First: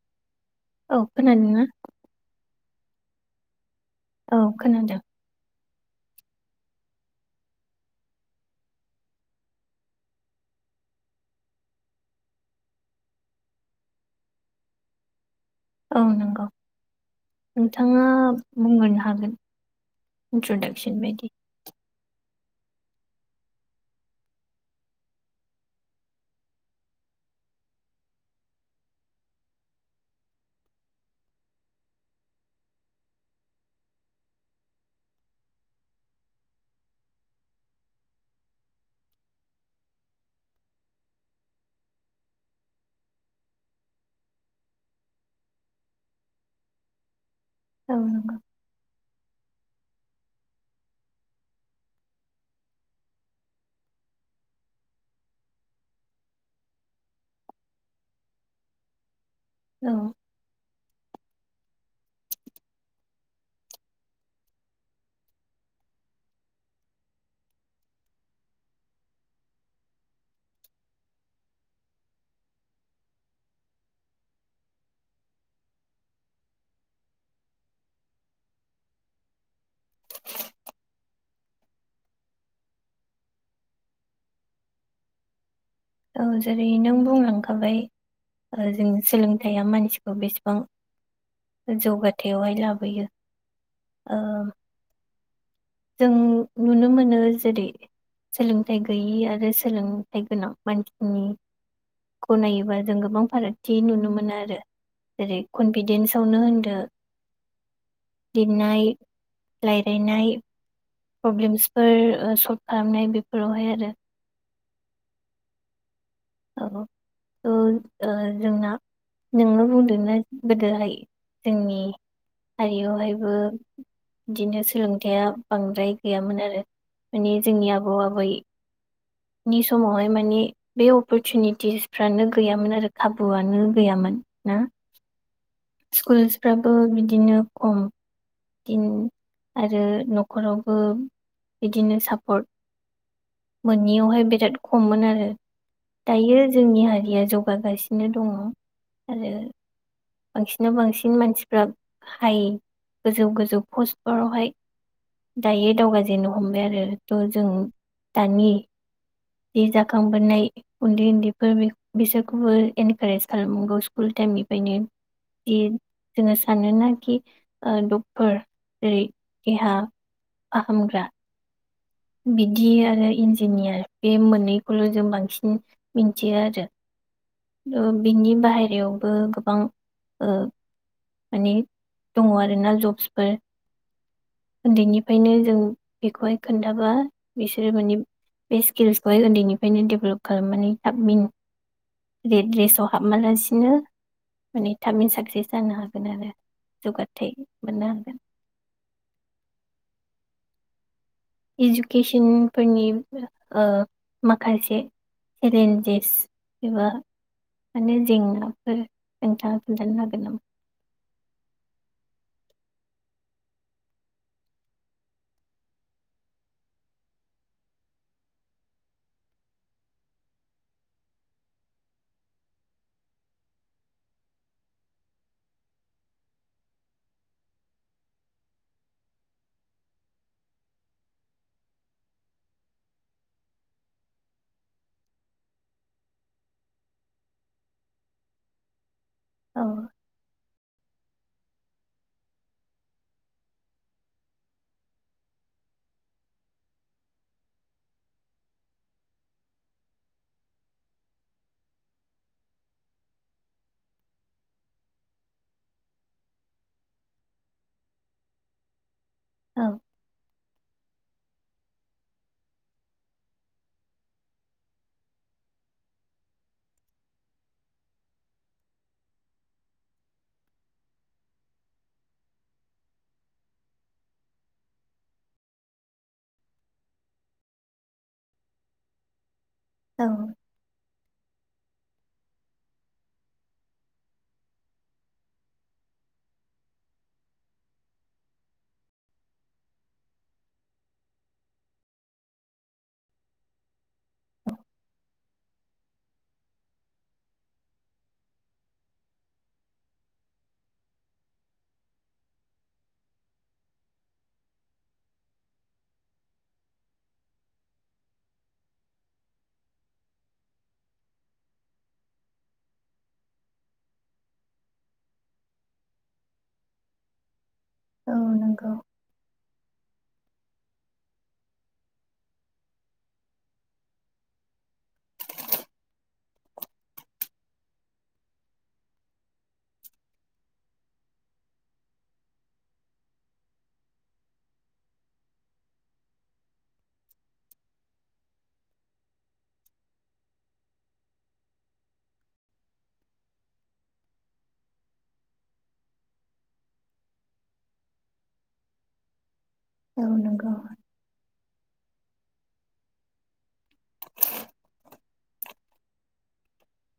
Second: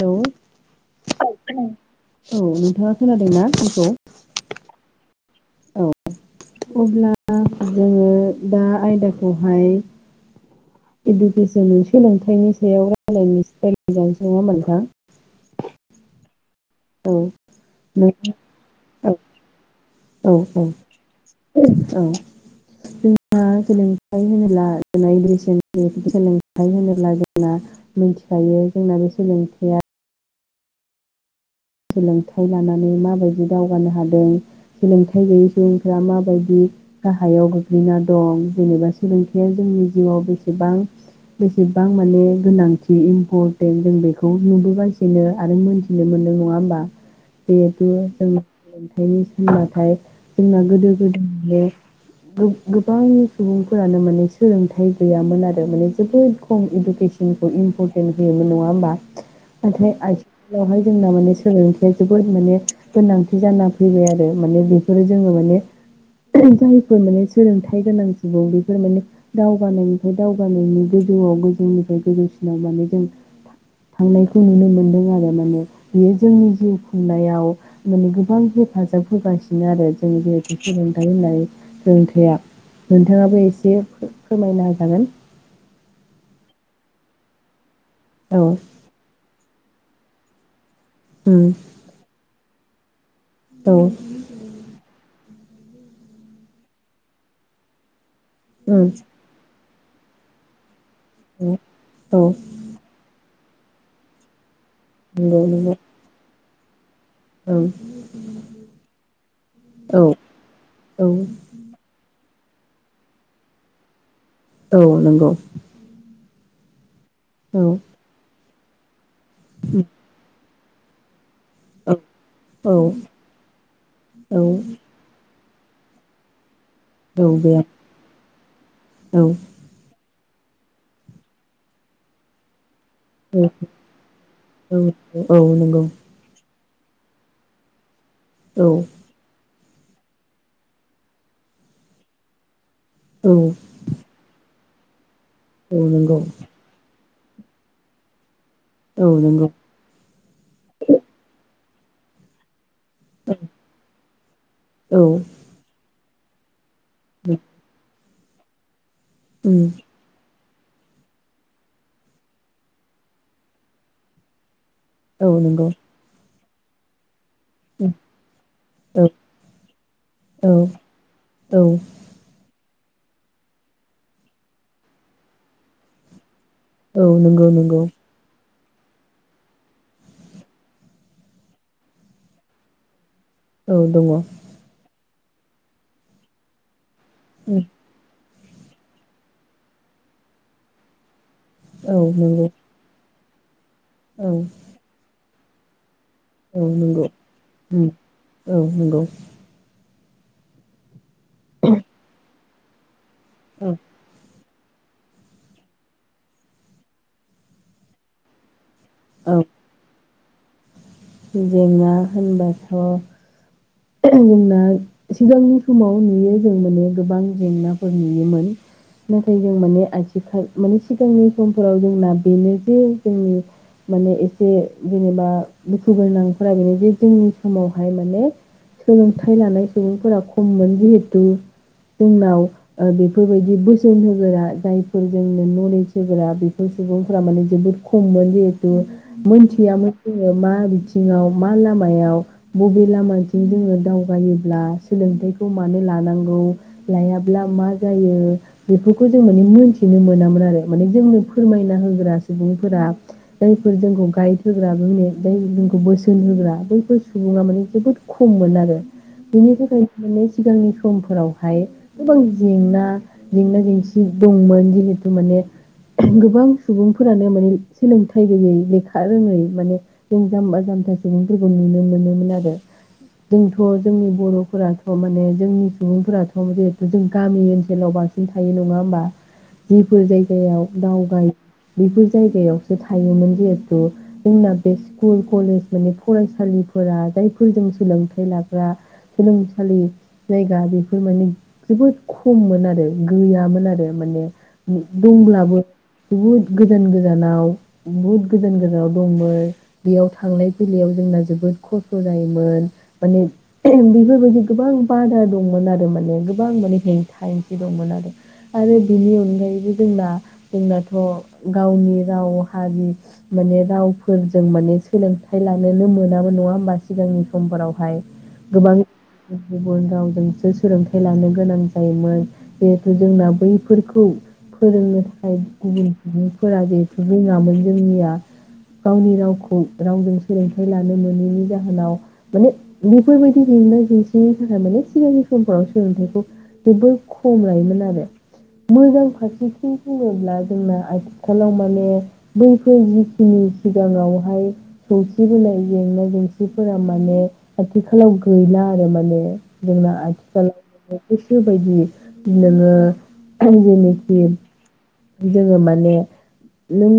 Hello [unintelligible] औ नों नोंथाङा खोनादोंना आंखौ? औ खोनादों औ अब्ला जोङो दा आयदाखौहाय इडडुकेसन सोलोंथाइनि सायाव रायलायनो [unintelligible] नङा होनबा नोंथां औ नंगौ औ नोंथाङा नोंथां बुंग्रोनो औ हागोन औ इन्ट्रडाक्सन बायदि औ औ जोंहा सोलोंथाइ होनोब्ला जोंना सोलोंथाइ होनोब्ला जोंना मोनथिखायो जोंना बे सोलोंथाइया सोलोंथाइ लानानै माबायदि दावगानो हादों सोलोंथाइ गैयै सुबुंफ्रा माबायदि गाहायाव गोग्लैना दं जेनेबा सोलोंथायाइया जोंनि जिउआव बेसेबां बेसेबां माने गोनांथि इम्परटेन्ट जों बेखौ नुबोगासिनो आरो मोन्थिनो मोनदों। नङा होमबा बेबो औ नंगौ जोंनि थाखाय [unintelligible] नाथाय जोंना गोदो गोदाय बे गोबां सुबुंफोरानो माने सोलोंथाइ गैयामोन आरो माने जोबोद खम इडुकेसनखौ इम्परटेन्ट होयोमोन नङा होमबा नाथाय औ आथिखालावहाय जों [unintelligible] सोलोंथाया जोबोद माने गोनांथि जाना फैबाय आरो माने बेफोरो जोङो माने जायफोर माने सोलोंथाइ गोनां सुबुं बेफोर माने दावगानायनिफ्राय दावगानायनि गोजौआव गोजौनिफ्राय गोजौसिनाव माने जों थांनायखौ नुनो मोनदों आरो माने बेयो जोंनि जिउ खुंनायाव माने गोबां हेफाजाब होगासिनो आरो जों जिहेथु सोलोंथाइ होननाय सोलोंथाया नोंथाङाबो एसे फोरमायना होजागोन औ जेरै नों बुंलांखाबाय औ आरो जोंनि सोलों थाइया मानसिखौ बेसेबां उम जौगाथायावहाय ला बोयो औ ओ जों नुनो मोनो जेरै सोलोंथाइ उम गैयि आरो सोलोंथाइ गोनां मान नि औ औ गनायोबा जों गोबां फाराग बिदि नुनो मोनो आरो जेरै नंगौ नंगौ कनफिदेन्सावनो होन [unintelligible] ओं लिरनाय औ रायलायनाय औ प्रोब्लेम्सफोर सलफ खालामनाय बेफोरावहाय आरो औ नंगौ औ औ आ जोंना नोंनो बुंदोना गोदोहाय जोंनि औ औ हारियावहायबो औ बिदिनो सोलोंथाइया बांद्राय गैयामोन आरो औ माने बे जोंनि आबौ आबै औ नि समावहाय माने बे अपरसुनिटिसफ्रानो गैयामोन आरो औ खाबुआनो औ औ नंगौ स्कुल फ्राबो बिदिनो खम औ [inaudible] आरो न'खरावबो बिदिनो सापर्ट औ मोनियावहाय बेराद खममोन आरो औ नंगौ दायो जोंनि हारिया जौगागासिनो दङ औ आरो नोंगौ बांसिनाव बांसिन मानसिफ्रा हाय गोजौ गोजौ पस्टफोरावहाय औ दायो दावगाजेननो हमबाय आरो [unintelligible] जों दानि बे जाखांबोनाय उन्दै उन्दैफोर बिसोरखौबो इनकारेज खालामनांगौ स्कुल टाइमनि बेनो उम औ जि नंगौ औ जोङो [unintelligible] डक्टर औ जेरै देहा औ फाहामग्रा बिदि आरो इन्जिनियार बे मोननैखौल' जों बांसिन मिथियो आरो औ नंगौ नंगौ यावबो गोबां मानि दङ आरो ना जबस फोर औ दङ उनदैनिफ्रायनो जों बेखौहाय खोन्थाबा बिसोरो माने बे स्किल्सखौहाय उन्दैनिफ्रायनो डेभेलप खालामनानै थाब मिनथिनो औ नंगौ [unintelligible] औ माने थाबैनो साक्सेस जानो हागोन आरो औ नंगौ जौगाथाय मोननो हागोन औ नंगौ एजुकेसन फोरनि ओ औ मा माखासे चेलेन्जेस एबा माने जेंनाफोर औ नोंथाङा खोनथानो हागोन ना [inaudible] जेंना होनबाथ' जोंना सिगांनि समाव नुयो जों माने गोबां जेंनाफोर नुयोमोन नाथाय जों माने आथिखाल माने सिगांनि समफोराव जोंना बेनो जे जोंनि माने एसे जेनेबा दुखु गोनांफोरा बेनो जे जोंनि समावहाय माने सोलोंथाइ लानाय सुबुंफोरा खममोन जिहेथु जोंनाव बेफोरबायदि बोसोन होगोरा जायफोर जोंनो नलेज होग्रा बेफोर सुबुंफोरा माने जोबोद खममोन जिहेथु औ मोनथियामोन जोङो मा बिथिङाव मा लामायाव बबे लामा जोङो दावगायोब्ला सोलोंथाइखौ मानो लानांगौ लायाब्ला मा जायो बेफोरखौ जों माने मोनथिनो मोनामोन आरो माने जोंनो फोरमायना होग्रा सुबुंफोरा जायफोर जोंखौ गाइड होग्रा जाय जोंखौ बोसोन होग्रा बैफोर सुबुङा माने जोबोद खममोन आरो बेनि औ थाखायनोै सिगांनिफ्राय समफोरावहाय गोबां जेंना जेंना जेंसि दंमोन जिहेथु माने गोबां सुबुंफोरानो माने सोलोंथाइ गैयै लेखा रोङै माने जों जाम्बा जाम्था सुबुंफोरखौ नुनो मोनोमोन आरो जोंथ' जोंनि बर'फोराथ' माने जोंनि सुबुंफोराथ' जिहेथु जों गामि ओनसोलाव बांसिन थायो नङा होमबा? जिफोर औ जायगायाव दाव बेफोर जायगायावसो थायोमोन जिहेथु जोंना बे स्कुल कलेज माने फरायसालिफोरा जायफोरजों सोलोंथाइ लाग्रा सोलोंसालि जायगा बेफोर माने जोबोद खममोन आरो गैयामोन आरो माने दंब्लाबो जोहुद गोजान गोजानाव बहुद गोजान गोजानाव दंमोन बेयाव थांलाय फैलायायाव जोंना जोबोद खस्थ' जायोमोन। माने बेफोरबायदि गोबां बादा दंमोन आरो माने गोबां माने हेंथा हेंथि दंमोन आरो आरो बेनि अनगायैबो जोंना जोंनाथ' गावनि राव हारि माने रावफोरजों माने सोलोंथाइ लानोनो मोनामोन नङा होमबा सिगांनि खमबाराव खाय औ नंगौ गोबां गुबुन रावजोंसो सोलोंथाइ लानो गोनां जायोमोन जिहेथु जोंना बैफोरखौ फोरोंनो थाखाय गुबुन सुबुंफोरा जिहेथु रोङामोन जोंनिया गावनि रावखौ रावजों सोलोंथाइ लानो मोनैनि जाहोनाव माने बेफोरबायदि जेंना जेंसिनि थाखाय माने सिगांनि समफोराव सोलोंथाइखौ जोबोर खम लायोमोन आरो मोजां फारसेथिं बुङोब्ला जोंना आथिखालाव माने बैफोर जिखिनि सिगाङावहाय सौसि बोनाय जेंना जेंसिफोरा म माने आथिखालाव गैला आरो माने जोंना औ आथिखाल नंगौ [unintelligible] बायदि नोङो जेनोखि जोङो माने नों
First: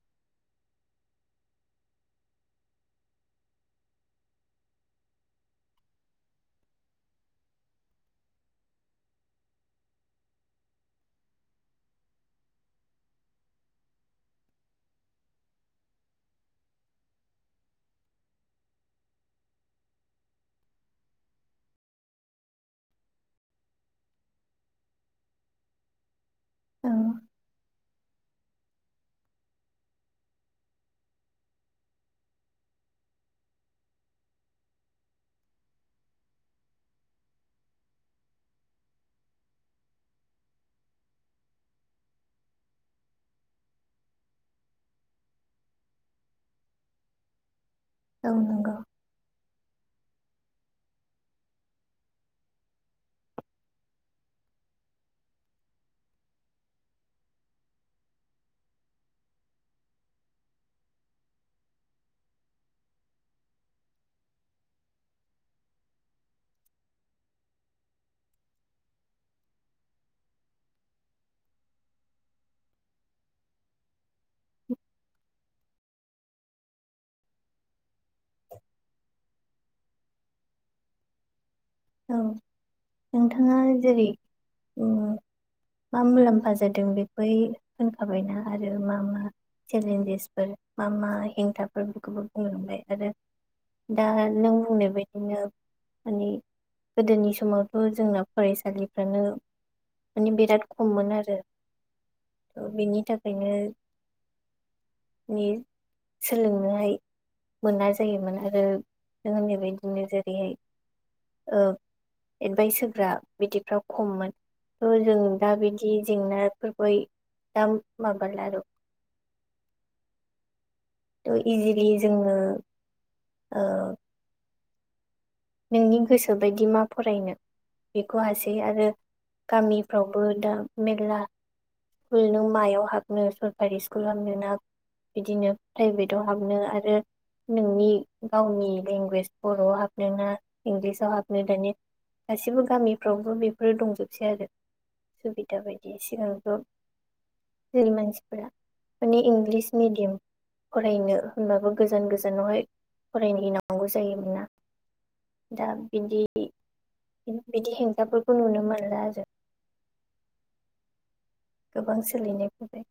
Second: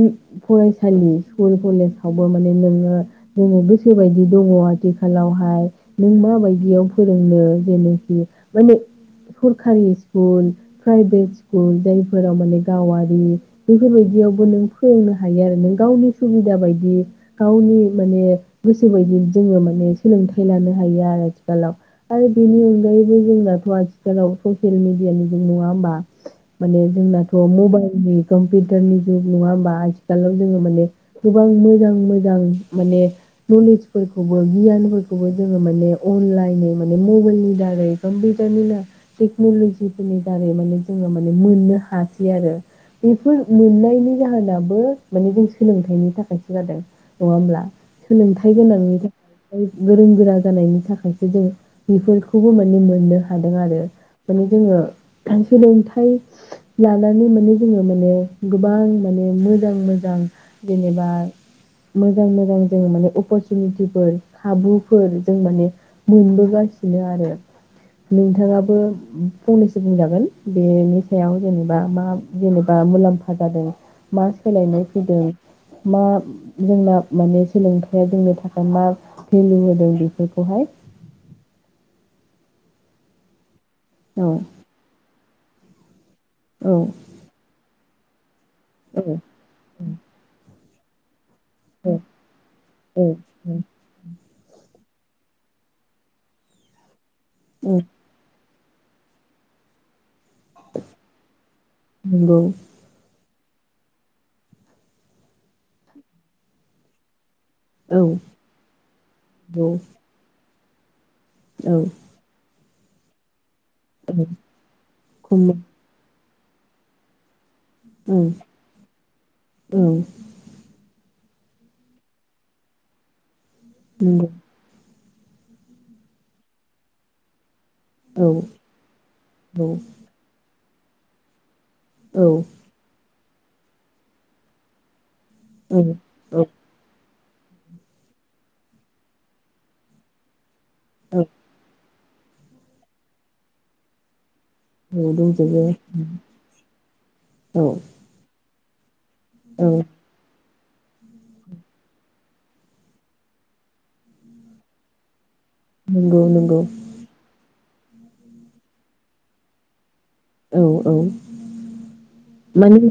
फरायसालि स्कुल कलेजावबो माने नोङो जोङो गोसोबायदि दङ आरो आथिखालावहाय नों माबायदियाव फोरोंनो जेनोखि माने सरखारि स्कुल प्राइभेट स्कुल जायफोराव माने गावारि बेफोरबायदियावबो नों फोरोंनो हायो आरो नों गावनि सुबिदा बायदि गावनि माने गोसो बायदि जोङो माने सोलोंथाइ लानो हायो आरो आथिखालाव आरो बेनि अनगायैबो जोंनाथ' आथिखालाव ससियेल मिडियानि जुग नङा होमबा। माने औ जोंनाथ' मबाइलनि कम्पिउटारनि जुग नङा होमबा आथिखालाव जोङो माने गोबां मोजां मोजां माने नलेजफोरखौ गियानफोरखौबो जोङो माने अनलाइन माने मबाइलनि दारै कम्पिउटारनि टेक्नलजिफोरनि दारै माने जोङो माने मोननो हासै आरो बेफोर मोननायनि जाहोनाबो माने जों सोलोंथाइनि थाखायसो जादों नङा होमब्ला? औ सोलोंथाइ नंगौ गोनां। गोरों गोरा जानायनि थाखायसो जों बेफोरखौबो माने मोननो हादों आरो माने जोङो सोलोंथाइ लानानै माने जोङो माने गोबां माने मोजां मोजां जेनेबा मोजां मोजां जों माने अपरसुनिटि खाबुफोर जों माने मोनबोगासिनो आरो नोंथाङाबो फंनैसो बुंजागोन बेनि सायाव जेनेबा मा जेनेबा मुलाम्फा जादों मा सोलायनाय फैदों मा जोंना माने सोलोंथाइया जोंनि थाखाय मा भेलु होदों बेफोरखौहाय औ नोंथाङा। जेरै औ औ मा मुलाम्फा औ जादों बेखौ बुंखाबायना आरो मा औ मा चेलेन्जेसफोर मा मा हेंथाफोर औ बेखौबो बुंलांबाय औ आरो दा नों बुंनाय बायदिनो माने गोदोनि औ समावथ' जोंना फरायसालिफ्रानो माने बिराद खममोन आरो नंगौ बेनि थाखाय नो नि सोलोंनोहाय मोना औ जायोमोन आरो नों होननाय बायदिनो जेरैहाय औ एडभाइस होग्रा बिदिफ्राव औ खममोन थ' जों दा खुमो बिदि जेंनाफोरबो [unintelligible] उम थ इजिलि जोङो ओ नंगौ नोंनि गोसो बायदि मा फरायनो बेखौ औ हासै आरो औ गामिफ्रावबो दा मेरला स्कुल औ नों मायाव हाबनो सरकारि स्कुलाव हाबनोना बिदिनो औ प्राइभेटआव हाबनो आरो नोंनि गावनि लेंगुवेज बर'आव हाबनो ना इंलिसाव औ हाबनो दानि गासिबो गामिफ्रावबो बेफोरो दंजोबसै आरो औ सुबिदा दंजोबो बायदि सिगांथ' औ जोंनि मानसिफोरा माने औ इंलिस मेडियाम फरायनो होनबाबो गोजान गोजानावहाय फरायनो हैनांगौ जायो मोनना दा बिदि नंगौ नंगौ बिदि हेंथाफोरखौ नुनो मोनला जों औ औ गोबांसिन माने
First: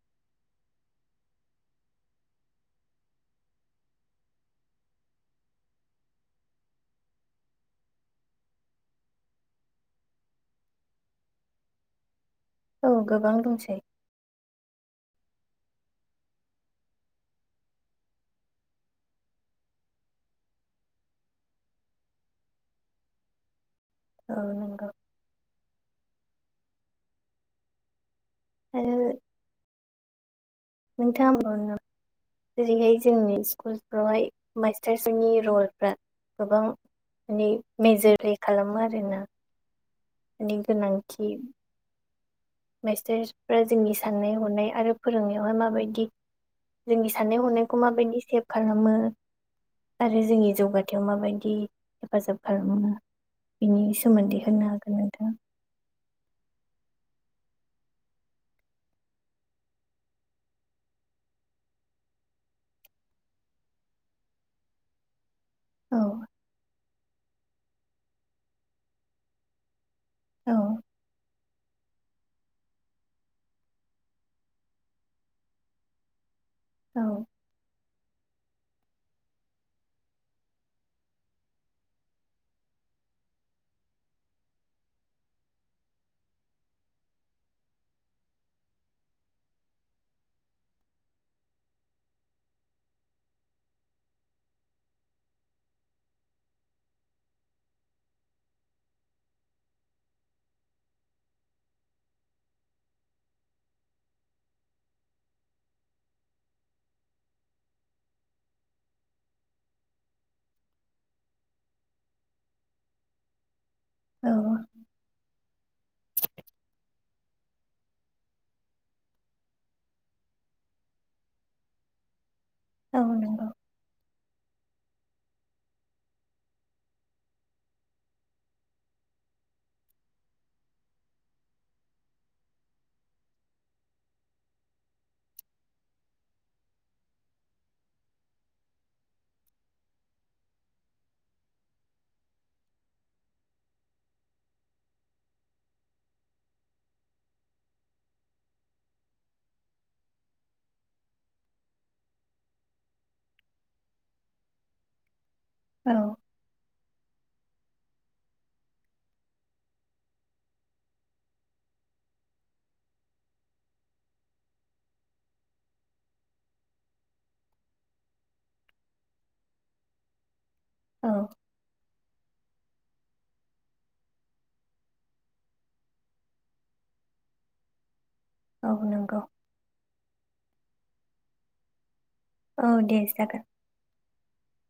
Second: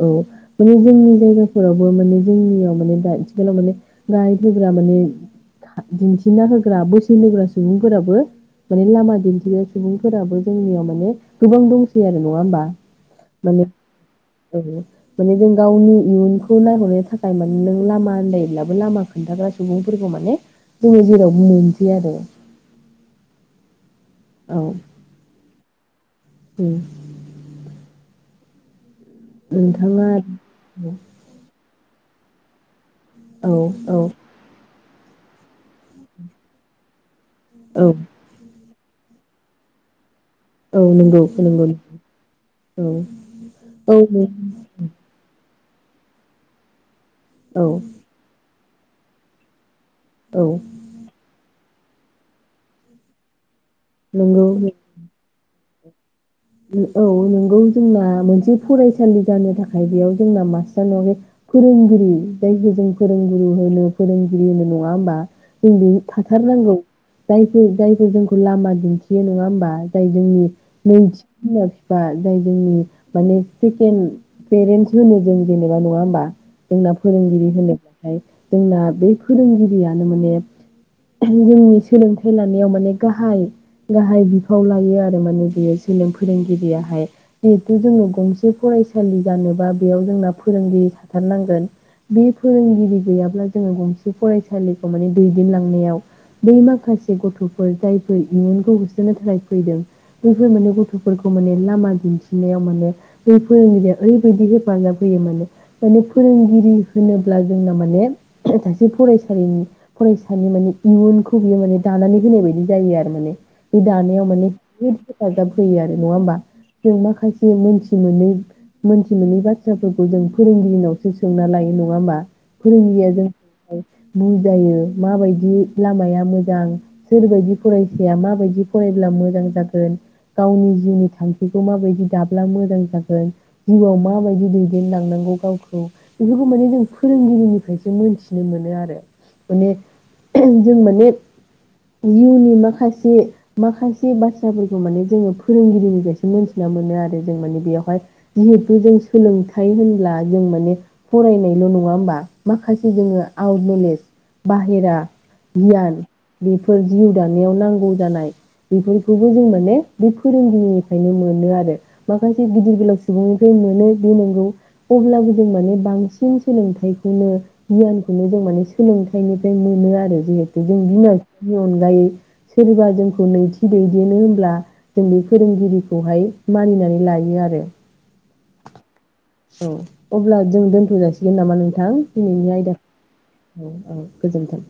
औ औ माने जोंनि जायगाफोरावबो माने जोंनियाव माने दा आथिखालाव माने गाइड होग्रा माने दिन्थिना होग्रा बोसोन होग्रा सुबुंफोराबो माने लामा दिन्थिग्रा सुबुंफोराबो जोंनियाव माने गोबां दंसै आरो नङा होमबा औ गोबां माने दंसै औ माने जों गावनि इयुनखौ नायहरनो थाखाय माने नों लामा आन्दायोब्लाबो लामा खोन्थाग्रा सुबुंफोरखौ माने जोङो जेरावबो मोनासै आरो औ नंगौ औ आरो नोंथाङा आरो [unintelligible] जेरैहाय जोंनि औ औ स्कुलफ्रावहाय मास्टारसनि रलफ्रा गोबां माने औ मेजोरै खालामो आरोना माने औ नंगौ गोनांथि नंगौ औ मास्टारफ्रा जोंनि औ साननाय हनाय आरो फोरोंनायावहाय माबायदि जोंनि साननाय औ हनायखौ माबायदि सेप खालामो आरो औ जोंनि जौगाथायाव माबायदि हेफाजाब खालामो बिनि सोमोन्दै नंगौ होननो हागोन नोंथाङा औ नोंगौ जोंना मोनसे फरायसालि जानो थाखाय बेयाव जोंना मास्टार नङा फोरोंगिरि जायखौ जों फोरोंगुरु होनो फोरोंगिरि होनो नङा होमबा जों बे औ थाथारनांगौ जायफोर जायफोर जोंखौ लामा दिन्थियो नङा होमबा जाय जोंनि औ नैथि बिमा बिफा जाय जोंनि माने सेकेणड पेरेन्स होनो जों जेनेबा नङा होमबा जोंना औ फोरोंगिरि होनदों जोंना बे फोरोंगिरियानो माने जोंनि सोलोंथाइ लानायाव माने गाहाय गाहाय बिफाव लायो आरो माने बियो सोलोंथाइ फोरोंगिरियाहाय जिहेथु जोङो गंसे फरायसालि जानोबा बेयाव जोंना फोरोंगिरि थाथारनांगोन बे फोरोंगिरि गैयाब्ला जोङो गंसे फरायसालिखौ माने दैदेनलांनायाव बै माखासे गथ'फोर जायफोर इयुनखौ होसोनो थाखाय फैदों बैफोर माने गथ' गुथुफोरखौ माने लामा दिन्थिनायाव माने बे फोरोंगिरिया ओरैबायदि हेफाजाब होयो माने माने फोरोंगिरि होनोब्ला जोंना माने सासे फरायसालिनि फरायसानि माने इयुनखौ बियो माने दानानै होनाय बायदि जायो आरो माने बि दानायाव औ माने जोबोद हेफाजाब फैयो आरो नङा होमबा जों माखासे मोनथि मोनै मोनथि मोनै बाथ्राफोरखौ जों फोरोंगिरिनावसो सोंना लायो नङा होमबा औ फोरोंगिरिया नंगौ जोंखौहाय [unintelligible] जायो माबायदि लामाया मोजां सोरबायदि फरायसाया माबायदि फरायब्ला मोजां जागोन गावनि जिउनि थांखिखौ माबायदि दाब्ला मोजां जागोन जिउआव माबायदि दैदेनलांनांगौ गावखौ बेफोरखौ माने जों फोरोंगिरिनिफ्रायसो मोनथिनो मोनो आरो माने जों माने जिउनि माखासे माखासे बाथ्राफोरखौ माने जोङो फोरोंगिरिनिफ्रायसो मिथिना मोनो आरो जों माने बेयावहाय जिहेथु जों सोलोंथाइ होनब्ला जों माने फरायनायल' नङा होमबा माखासे जोङो आउट नलेज बाहेरा औ गियान बेफोर जिउ जानायाव नांगौ जानाय बेफोरखौबो जों माने बे फोरोंगिरिनिफ्रायनो मोनो आरो माखासे गिदिर गोलाव सुबुंनिफ्राय मोनो बे नोंगौ अब्लाबो जों माने बांसिन सोलोंथाइखौनो गियानखौनो जों माने सोलोंथाइनिफ्राय मोनो आरो जि जों औ बिमा बिफा बिनि अनगायै सोरबा जोंखौ नैथि दैदेनो होनब्ला जों बे फोरोंगिरिखौहाय मानिनानै लायो आरो औ नंगौ औ अब्ला जों दोनथ' जासिगोन नामा नोंथां दिनैनि औ आयदा दे जागोन औ औ गोजोन्थों